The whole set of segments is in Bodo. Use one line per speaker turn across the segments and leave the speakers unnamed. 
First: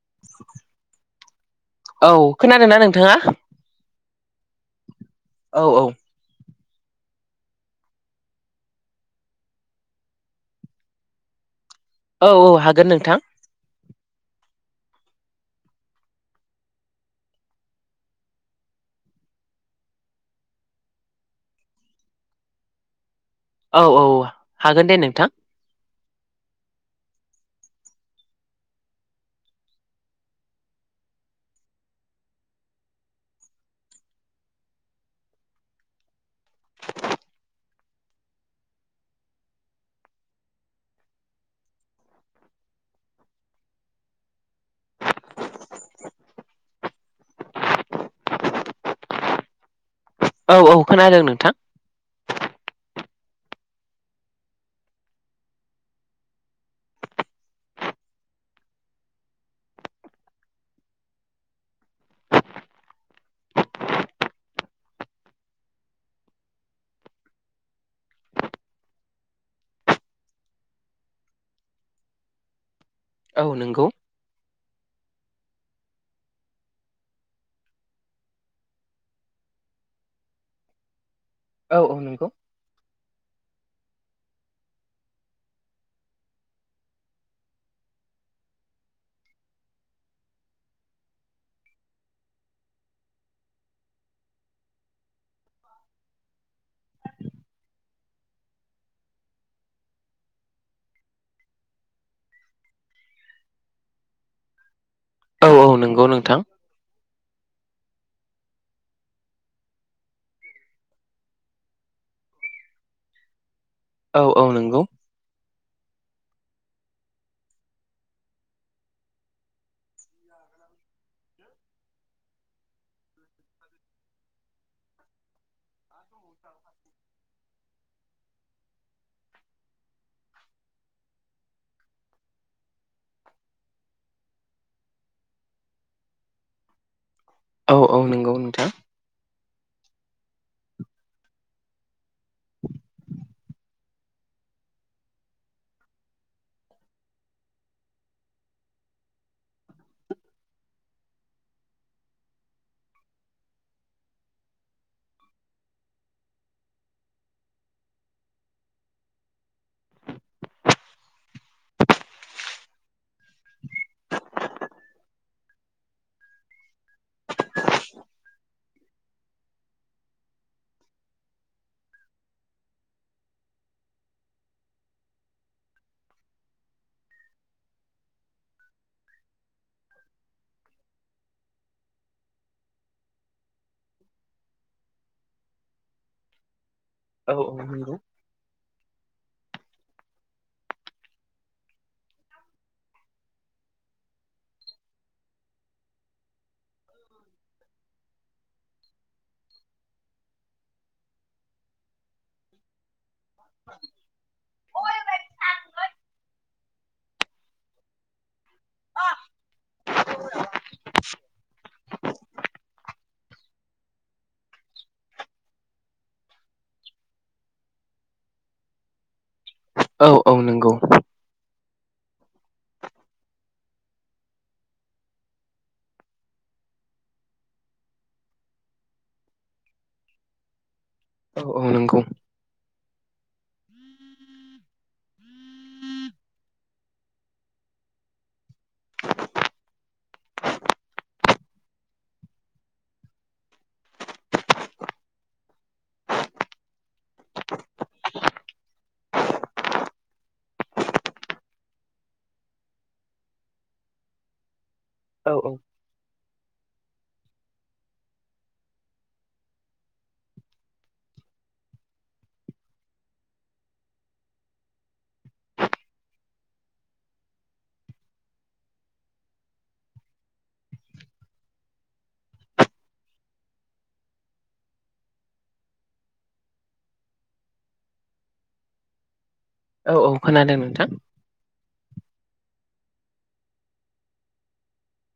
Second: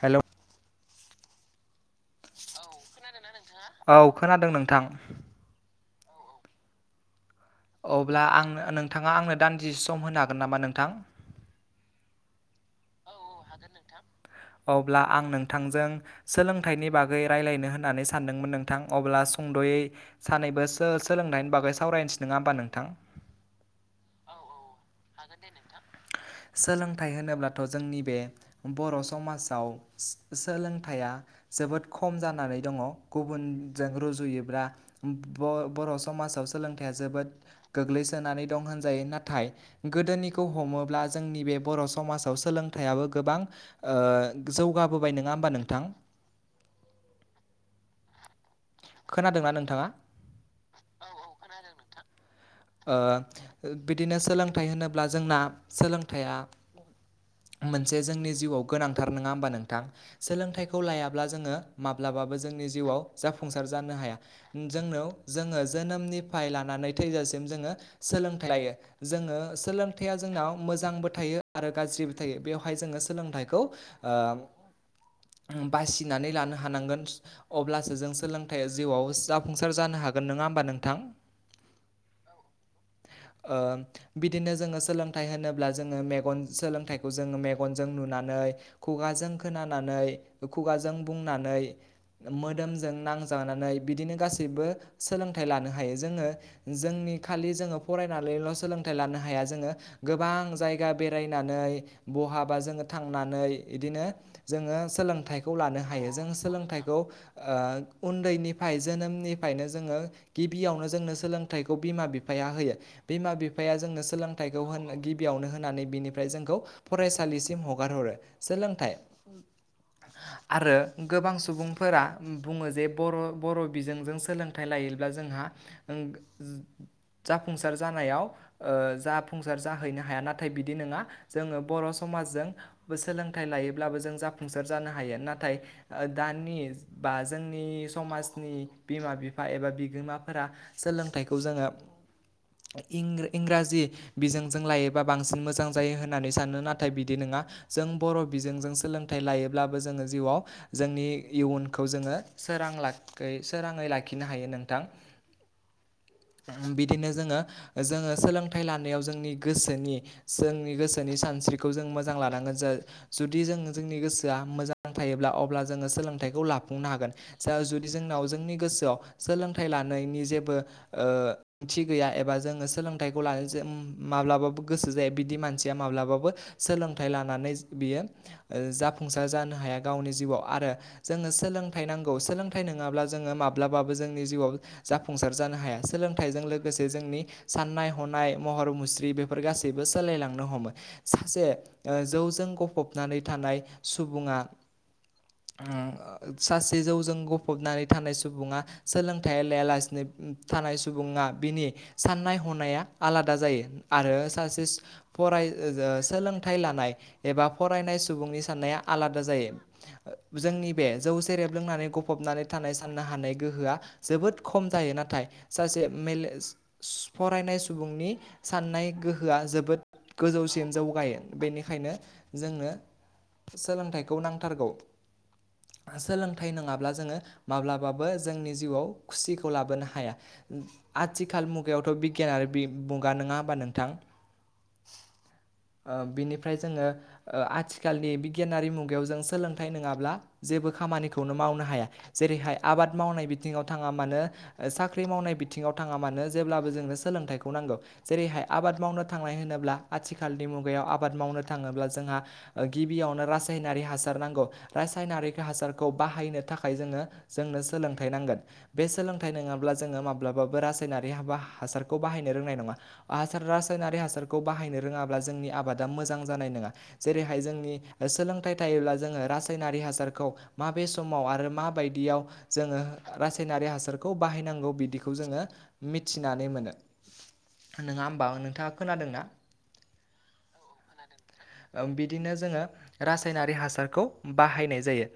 हेल'
औ खोनादों ना [unintelligible]
औ खोनादों नोंथां? औ खोनादों नोंथां।
औ औ।
अब्ला आंनो नोंथाङा आंनो दानदिसे सम होनो हागोन नामा नोंथां?
औ औ हागोन नोंथां।
अब्ला आं नोंथांजों सोलोंथाइनि बागै रायलायनो होननानै सानदोंमोन नोंथां अब्ला सुंद'यै सानैबो सोलों- सोलोंनायनि बागै सावरायनोसै नङा होमबा नोंथां?
औ औ हागोन दे नोंथां।
सोलोंथाइ होनोब्लाथ' जोंनि बे बर' समाजाव सोलों- सोलोंथाइया जोबोद खम जानानै दङ गुबुनजों रुजुयोब्ला बर' बर' समाज समाजाव सोलोंथाइया जोबोद गोग्लैसोनानै दं होनजायो। नाथाय गोदोनिखौ हमोब्ला जोंनि बे बर' समाजाव सोलोंथाइयाबो गोबां ओ जौगाबोबाय नङा होमबा नोंथां? [unintelligible] खोनादोंना नोंथाङा?
औ औ खोनादों नोंथां।
ओ बिदिनो सोलोंथाइ होनोब्ला जोंना सोलोंथाइया मोनसे जोंनि जिउआव गोनांथार नङा होमबा नोंथां सोलोंथाइखौ लायाब्ला जोङो माब्ला जोंनि जिउआव जाफुंसार जानो हाया। जोंनो जोङो जोनोमनिफ्राय लानानै थैजासिम जोङो सोलोंथाय लायो। जोङो सोलोंथाइया जोंनाव मोजांबो थायो आरो गाज्रिबो थायो। बेवहाय जोङो
औ
सोलोंथाइखौ
नंगौ
ओ बासिनानै लानो हानांगोन अब्लासो जों सोलोंथाइया जिउआव जाफुंसार जानो हागोन [unintelligible] नङा होमबा नोंथां?
औ औ नंगौ।
ओ बिदिनो जोङो सोलोंथाइ होनोब्ला जोङो मेगन सोलोंथाइखौ जोङो मेगनजों नुनानै खुगा खोमाजों खोनानानै खुगाजों बुंनानै मोदोमजों नांजानानै बिदिनो गासैबो सोलोंथाइ लानो हायो जोङो जोंनि खालि जोङो फरायनानैल' सोलोंथाइ लानो हाया जोङो गोबां जायगा बेरायनानै बहाबा जोङो थांनानै बिदिनो जोङो
औ
सोलोंथाइखौ
औ
लानो
नंगौ
हायो जों
नोंथां
सोलोंथाइखौ ओ उनदैनिफ्राय जोनोमनिफ्रायनो जोङो गिबियावनो जोंनो सोलों बिमा बिफाया होयो बिमा बिफाया जोंनो
औ औ
सोलोंथायखौ
नंगौ
गिबियावनो होनानै बिनि फ्राय जोंखौ फरायसालिसिम हगार हरो सोलोंथाइ आरो गोबां सुबुंफोरा बुङो जे बर' बर' बिजोंजों सोलोंथाइ लायो ब्ला जोंहा ओम ओम जाफुंसार जानायाव जाफुंसार जाहैनो हाया नाथाय बिदि नङा जोङो बर' समाव समाजजोंबो सोलोंथाइ लायोब्लाबो जों जाफुंसार जानो हायो नाथाय दानि बा जोंनि
औ औ नंगौ
समाजनि
नोंथां
बिमा बिफा एबा बिगोमाफोरा सोलों थायखौ जोङो इं इंराजि बिजोंजों लायोबा बांसिन मोजां जायो होननानै सानो नाथाय बिदि नङा जों बर' बिजोंजों सोलोंथाइ लायोब्लाबो जोङो जिउआव जोंनि इयुनखौ जोङो सोरां लाख सोराङै लाखिनो हायो नोंथां बिदिनो जोङो जोङो सोलोंथाइ लानायाव जोंनि गोसोनि जोंनि गोसोनि सान स्रिखौ जों मोजां लानांगोन ज जुदि जों जोंनि गोसोआ मोजां थायोब्ला अब्ला जोङो सोलोंथाइखौ लाफुंनो हागोन जुदि जोंनाव जोंनि गोसोआव सोलोंथाइ लानायनि जेबो ओ ओंथि गैया एबा जोङो सोलोंथाइखौ लानाय ज माब्लाबाबो गोसो जायो बिदि मानसिया माब्लाबाबो सोलोंथाइ लानानै बियो जाफुंसार जानो हाया गावनि जिउआव आरो जोङो सोलोंथाइ नांगौ सोलोंथाइ नङाब्ला जोङो माब्लाबाबो जोंनि जिउआव जाफुंसार जानो हाया सोलोंथाइजों लोगोसे जोंनि
औ औ
साननाय
नंगौ
हनाय महर मुस्रि बे फोर गासैबो सोलायलांनो हमो सासे जौजों गफबनानै थानाय सुबुंआ बा सासे जौजों गफबनानै थानाय सुबुङा सोलोंथाइ लायालासिनो थानाय सुबुङा बिनि साननाय हनाया आलादा जायो आरो सासे फराय सोलोंथाइ लानाय एबा फरायनाय सुबुंनि साननाया आलादा जायो जोंनि बे जौ जेरेब लोंनानै गफबनानै थानाय साननो हानाय गोहोआ जोबोद खम जायो नाथाय सासे फरायनाय सुबुंनि साननाय गोहोआ जबो जोबोद
औ औ
गोजौसिम
नंगौ
जौ गायो बेनिखायनो बेखायनो जोंनो सोलोंथाइखौ नांथारगौ सोलोंथाइ नङाब्ला जोङो माब्लाबाबो जोंनि जिउआव खुसिखौ लाबोनो हाया
औ
आथिखाल
औ नंगौ
मुगायावथ' बिगियान आरो मुगा नङा होमबा नोंथां [inaudible] ओ बिनिफ्राय जोङो आथिखालनि बिगियानारि मुगायाव जों सोलोंथाइ नङाब्ला जेबो खामानिखौनो मावनो हाया जेरैहाय आबाद मावनाय बिथिङाव थाङा मानो साख्रि मावनाय बिथिङाव थाङा मानो जेब्लाबो जोंनो सोलोंथाइखौ नांगौ जेरैहाय आबाद मावनो थांनाय होनोब्ला आथिखाल बे मुगायाव आबाद मावनो थाङोब्ला जोंहा गिबियावनो रासायनारि हासार नांगौ रासायनारि
औ औ
हासारखौ बाहायनो थाखाय जोङो जोंनो सोलोंथाइ नांगोन बे सोलोंथाइ नङाब्ला जोङो माबा ब्लाबाबो रासायनारि हासार बायनो रोंनाय नङा हासार रासायनारि हासारखौ बाहायनो रोङाब्ला जोंनि आबादा मोजां जानाय नङा जेरैहाय जोंनि सोलोंथाइ थायोब्ला जोङो रासायनारि हासारखौ माबे समाव आरो माबायदियाव जोङो रासायनारि हासारखौ बाहायनांगौ बिदिखौ खौ जोङो मिथिनानै मोनो नङा होमबा नोंथाङा खोनादोंना
औ औ खोनादों नोंथां
बिदिनो जोङो रासायनारि हासारखौ बाहायनाय जायो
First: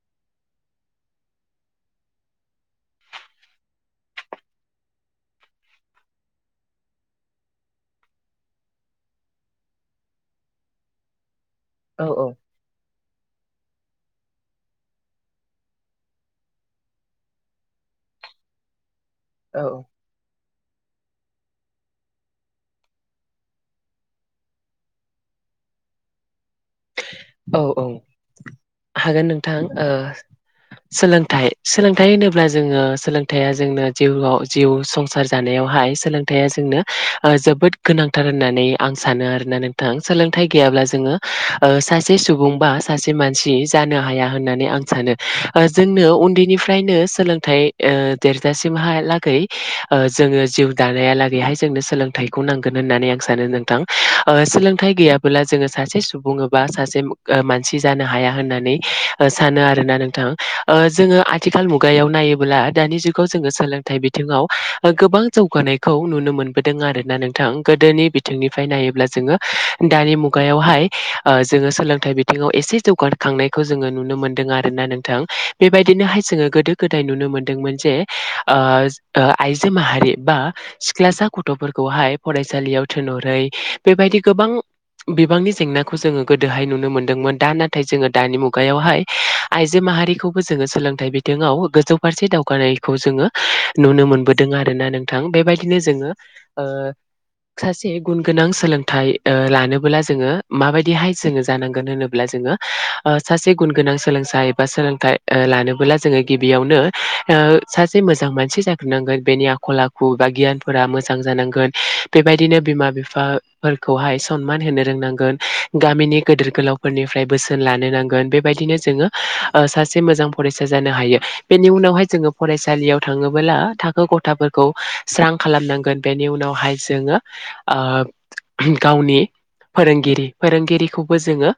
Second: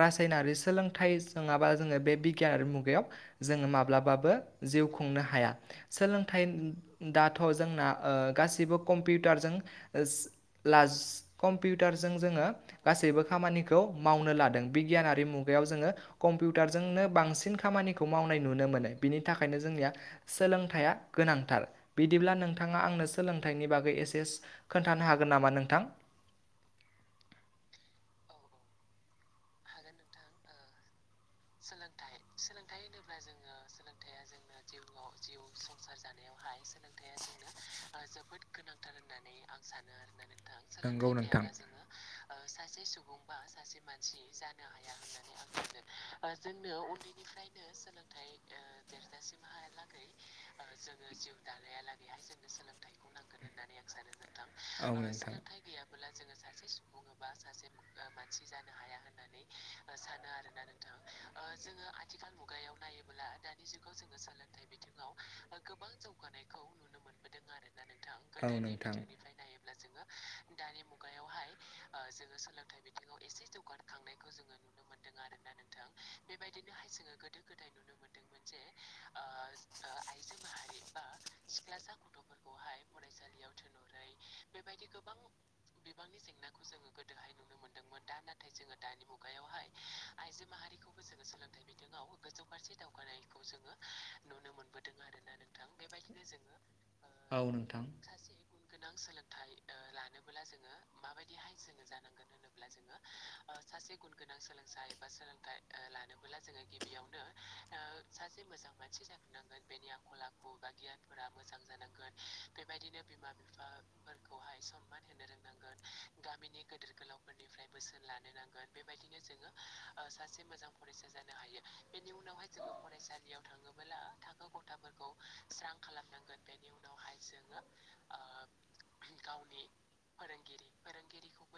रासायनारि सोलोंथाइ नङाबा जोङो बे बिगियानारि मुगायाव जोङो माब्लाबाबो जिउ खुंनो हाया सोलोंथाइ दाथ' जोंना गासिबो कम्पिउटारजों ओस लास
औ
कम्पिउटारजों जोङो गासैबो खामानिखौ मावनो लादों बिगियानारि मुगायाव जोङो कम्पिउटारजोंनो बांसिन खामानि [unintelligible] मावनाय नुनो मोनो बिनि थाखायनो
औ
जोंनिया सोलोंथाइया गोनांथार बिदिब्ला नोंथाङा आंनो सोलोंथाइनि बागै एसेस खोन्थानो हागोन नामा नोंथां?
औ औ हागोन नोंथां ओ सोलों थाइ सोलोंथाइ होनोब्ला जोङो सोलोंथाइया जोंनो जिउआव जिउ संसार जानायावहाय सोलोंथाइया जोंनो जोबोद गोनांथार होननानै आं सानो आरोना नोंथां सोलोंथाइ गैयाब्ला
नंगौ
जोङो
नोंथां
ओ सा सुबुंबा सासे मानसि जानो हाया होननानै आं सानो ओ जोंनो उन्दैनिफ्रायनो सों सोलोंथाइ ओ देरजासिमहालागै ओ जोङो जिउ दानायालागैहाय जोंनो सोलोंथाइ खौ नांगोन होननानै आं सानो नोंथां ओ
औ
सोलोंथाइ
नोंथां
गैयाबला जोङो सासे सुबुं एबा सासे ओ मानसि जानो हाया होननानै ओ सानो आरोना नोंथां जोङो आथिखाल मुगायाव ना नायोब्ला दानि जुगाव जोङो सोलोंथाइ बिथिङाव ओ गोबां जौगानायखौ नुनो मोनबोदों आरोना नोंथां गोदोनि
औ
बिंनिफ्राय
नोंथां
नायोब्ला जोङो दानि मुगायावहाय ओ जोङो सोलोंथाइ बिथिङाव एसे जौगाखांनायखौ जोङो नुनो मोन्दों आरोना नोंथां बेबायदिनोहाय जोङो गोदो गोदाय नुनो मोनदोंमोन जे ओ आइजो माहारि बा सिख्लासा गथ' गथ'फोरखौहाय फरायसालियाव थोनहरै बेबायदि गोबां बिबांनि जेंना गोदोहाय नुनो मोनदोंमोन दा नाथाय जोङो दानि मुगायावहाय आइजो माहारिखौबो जोङो सोलोंथाइ बिथ बिथिंआव गोजौ फारसे दावगानायखौ जोङो नुनो मोनबोदों आरोना नोंथां बेबायदिनो जोङो ओ
औ नोंथां
सासे गुन गोनां सोलोंथाइ ओ लानोबोला जोङो माबायदिहाय जांगोन होनोब्ला जोङो ओ सासे गुन गोनां सोलोंसा एबा सोलोंथाइ लानोबोला जोङो गिबियावनो ओ सासे मोजां मानसि जाग्रोनांगोन बेनि आखल आखु बा गियानफोरा मोजां जानांगोन बेबायदिनो बिमा बिफा फोरखौहाय सनमान होनो रोंनांगोन। गामिनि गेदिर गोलावफोरनिफ्राय बोसोन लानो नांगोन बेबायदिनो जोङो ओ सासे मोजां फरायसा जानो हायो बेनि उनावहाय जोङो फरायसालियाव थाङोबोला थाखो गथाफोरखौ स्रां खालामनो नांगोन बेनि उनावहाय जोङो ओ गावनि फोरोंगिरि फोरोंगिरिखौबो जोङो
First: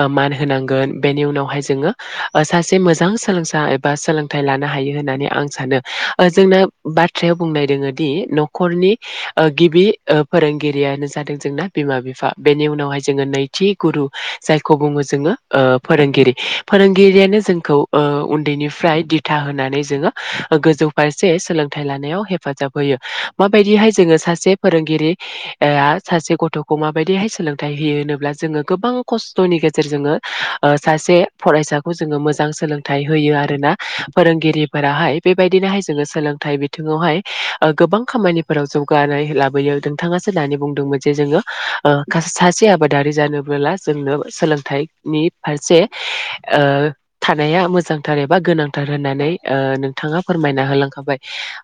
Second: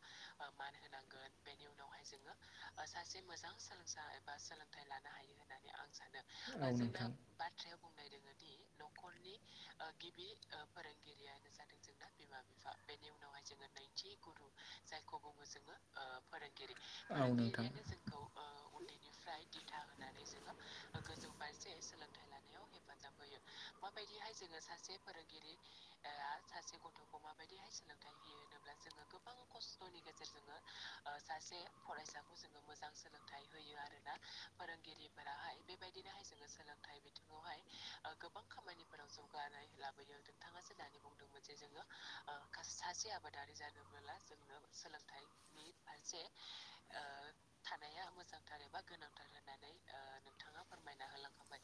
ओ मान होनांगोन बेनि उनावहाय जोङो ओ सासे मोजां सों सोलोंसा एबा सोलोंथाइ लानो हायो होननानै आं सानो जोंना
औ नोंथां
बाथ्रायाव बुंनाय दोङोदि न'खरनि ओ गिबि ओ फोरोंगिरियानो जादों जोंना बिमा बिफा बेनि उनावहाय जोङो नैथि गुरु जायखौ बुङो जोङो ओ फोरोंगिरि
औ
फोरोंगिरियानो
नोंथां
जोंखौ ओ उन्दैनिफ्राय दिथा होनानै जोङो गोजौ फारसे सोलोंथाइ लानायाव हेफाजाब होयो। माबायदिहाय जोङो सासे फोरोंगिरि ओ सासे गथ'खौ माबायदिहाय सोलों थाइ होयो होनोब्ला जोङो गोबां खस्थ'नि गेजेरजोंङो ओ सासे फरायसाखौ जोङो मोजां सोलोंथाइ होयो आरोना फोरोंगिरिफोराहाय बेबायदिनोहाय जोङो सोलोंथाइ बिथिङावहाय ओ गोबां खामानिफोराव जौगानाय लाबोयो नोंथाङासो दानि बुंदोंमोन जे जोङो ओ मासे आबादारि जानोबोला जोंनो सोलोंथाइनि फारसे थानाय [unintelligible] मोजांथार एबा गोनांथार होननानै ओ नोंथाङा फोरमायना होलांखाबाय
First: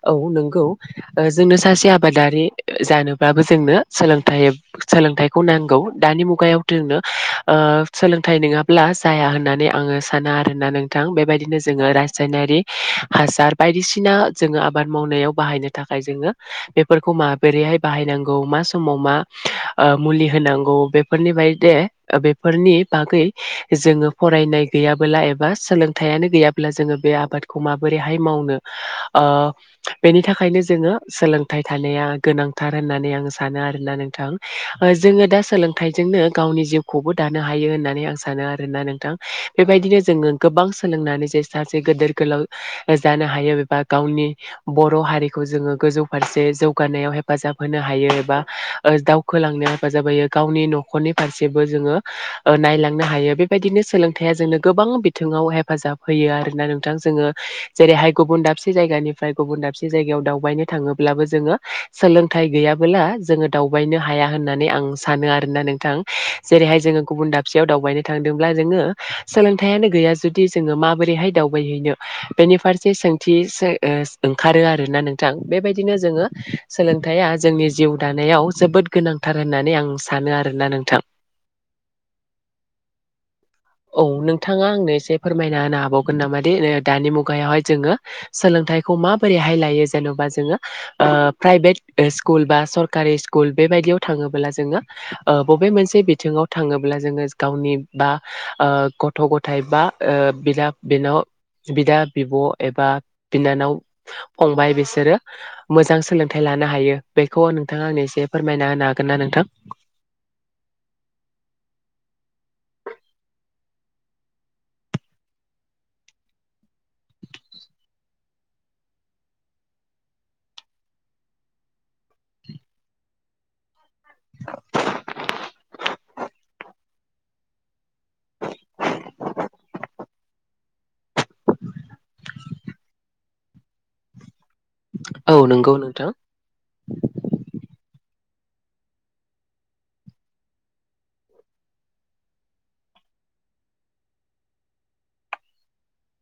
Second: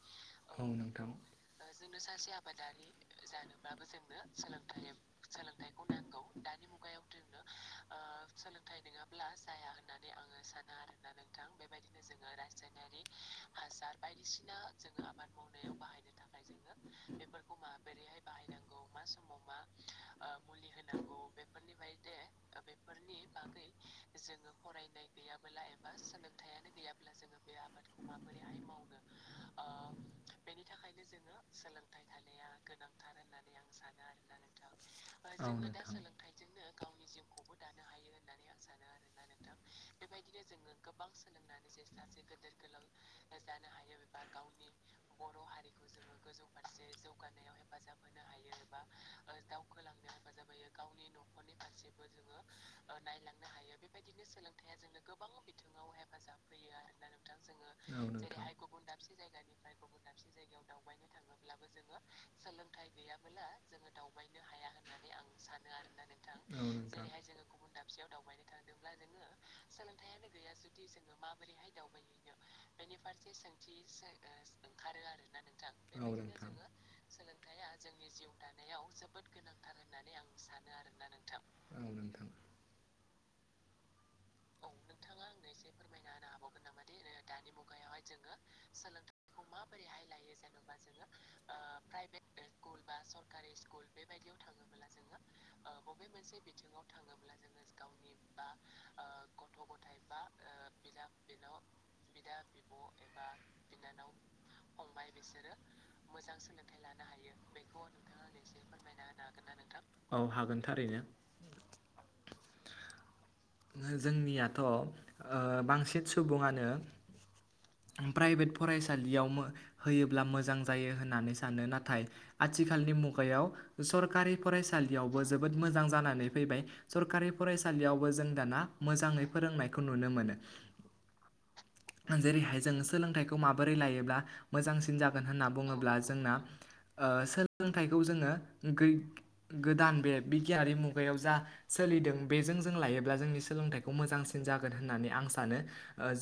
औ नोंगौ
नोंथां
ओ जोंनो सासे आबादारि जानोब्लाबो जोंनो सोलोंथाय सोलोंथाय नांगौ दानि मुगायाव जोंनो ओ सोलोंथाइ नङाब्ला जाया होननानै आङो सानो आरो ना नोंथां बेबायदिनो जोङो रासायनारि हासार बायदिसिना जोङो आबाद मावनायाव बाहाय [unintelligible] थाखाय जोंङो बेफोरखौ मा बोरैहाय बाहायनांगौ मा समाव मा ओ मुलि होनांगौ बेफोरनिबादे‌ बेफोरनि बागै जोंङो फरानाय गैयाबोला [unintelligible] एबा सोलोंथायानो गैयाब्ला जोङो बे आबादखौ माबोरैहाय मावनो ओ बेनि थाखायनो जोङो सोलोंथाइ थानाया गोनांथार होननानै आं सानो आरोना नोंथां जोङो दा सोलोंथाइजोंनो गावनि जिउखौबो दानो हायो होननानै आं सानो आरोना नोंथां बेबाय बिदिनो जोङो गोबां सोलोंनानै जे सासे गेदोर गोलाव जानो हायो एबा गावनि बर' हारिखौ जोङो गोजौ फारसे जौगानायाव हेफाजाब होनो हायो एबा ओ‌दावखोलांनो हेाजाब होयो गावनि न'खरनि फारसेबो जोङो ओ नायलांनो हायो बेबायदिनो सोलोंथाया जोंनो गो गोबां बिथिङाव हेफाजाब होयो आरोना नोंथां जोङो जेरैहाय गुबुन दाबसे जायगानिफ्राय गुबुन दाबसे जायगायाव दावबायनो थाङोब्लाबो जोङो सोलोंथाय गैयाबोला जोङो दावबायनो हाया होनना नै आं सानो आरोना नोंथां। जेरैहाय जोङो गुबुन दाबसेयाव दावबायनो थांदोंब्ला जोङो सोलों थाय आनो गैया जुदि जोङो माबोरैहाय दावबायहैनो बेनि फारसे सोंथि सो ओ ओंखारो आरोना नोंथां। बेबायदिनो जोङो सोलोंथाइया जोंनि जिउ दानायाव जोबोद गोनां होननानै आं सानो आरोना नोंथां। औ नोंथाङा आंनो एसे फोरमायना होनो हाबावगोन नामा दे दानि मुगायावहाय जोङो सोलोंथाइखौ माबोरैहाय‌ लायो जेनबा जोंङो प्रायभेत बा‌ सरखारि स्कुल बेबायदियाव थाङोब्ला जोंङो ओ बबे मोनसे बिथिङाव थाङोब्ला जोङो गावनि बा ओ गथ' गथाय बा बिदा बिनाव बिदा बिब' एबा बिनानाव, फंबाय बिसोरो मोजां सोलोंथाइ ला नो हायो बेखौ नोंथाङा आंनो एसे फोरमायना होनो हागोन ना नोंथां?
औ हागोन [inaudible] जोंनियाथ' ओ बांसिन सुबुङानो प्राइभेट फरायसालियाव मो होयोब्ला मोजां जायो होननानै सानो नाथाय आथिखालनि मुगायाव सरखारि फरायसालियावबो जोबोद मोजां जानानै फैबाय सरखारि फरायसालियावबो जों दाना मोजाङै फोरोंनायखौ नुनो मोनो जेरैहाय जों सोलोंथाइखौ माबोरै लायोब्ला मोजांसिन जागोन
औ
होनना
नंगौ
बुङोब्ला
नोंथां
जोंना ओ सोलोंथाय खौ जोङो गो-गोदान बे बिगियानारि मुगायाव जा सोलिदों बेजों जों लायो ब्ला जोंनि सोलोंथाइखौ मोजांसिन जागोन होननानै आं सानो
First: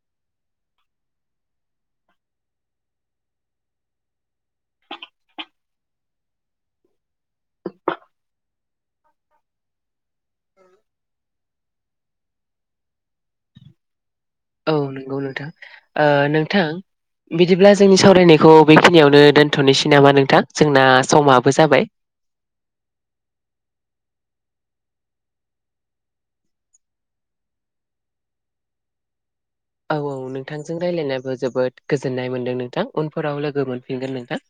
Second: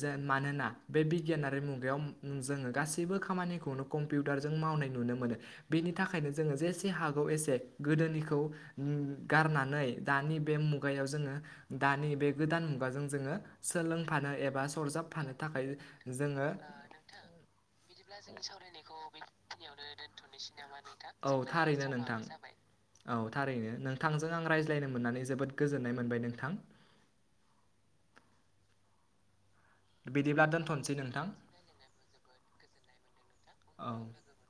जा ओ मानोना बे बिगियान आरो मुगा याव जोङो गासैबो खामानिखौनो कम्पिउटारजों मावनाय नुनो मोनो बेनि थाखायनो जोंङो जे हागौ एसे गोदोनिखौ उम गारनानै दानि बे मुगायाव जोङो दानि बे गोदान मुगाजों जोङो सोलों फानो एबा
औ नंगौ
सरजाबफानो
नोंथां
थाखाय
ओ
जोङो
नोंथां बिदिब्ला जोंनि सावरायनायखौ बेखिनियावनो दोनथ'नोसै नामा नोंथां जोंना
औ
समाबो जाबाय।
थारैनो नोंथां। औ थारैनो नोंथांजों आं रायज्लायनो मोननानै जोबोद गोजोननाय मोनबाय नोंथां।
औ औ
बिदिब्ला
नोंथांजों
दोनथ'नोसै नोंथां
रायज्लायनानैबो जोबोद गोजोननाय मोनदों नोंथां उनफोराव लोगो
औ
मोनफिनगोन नोंथां।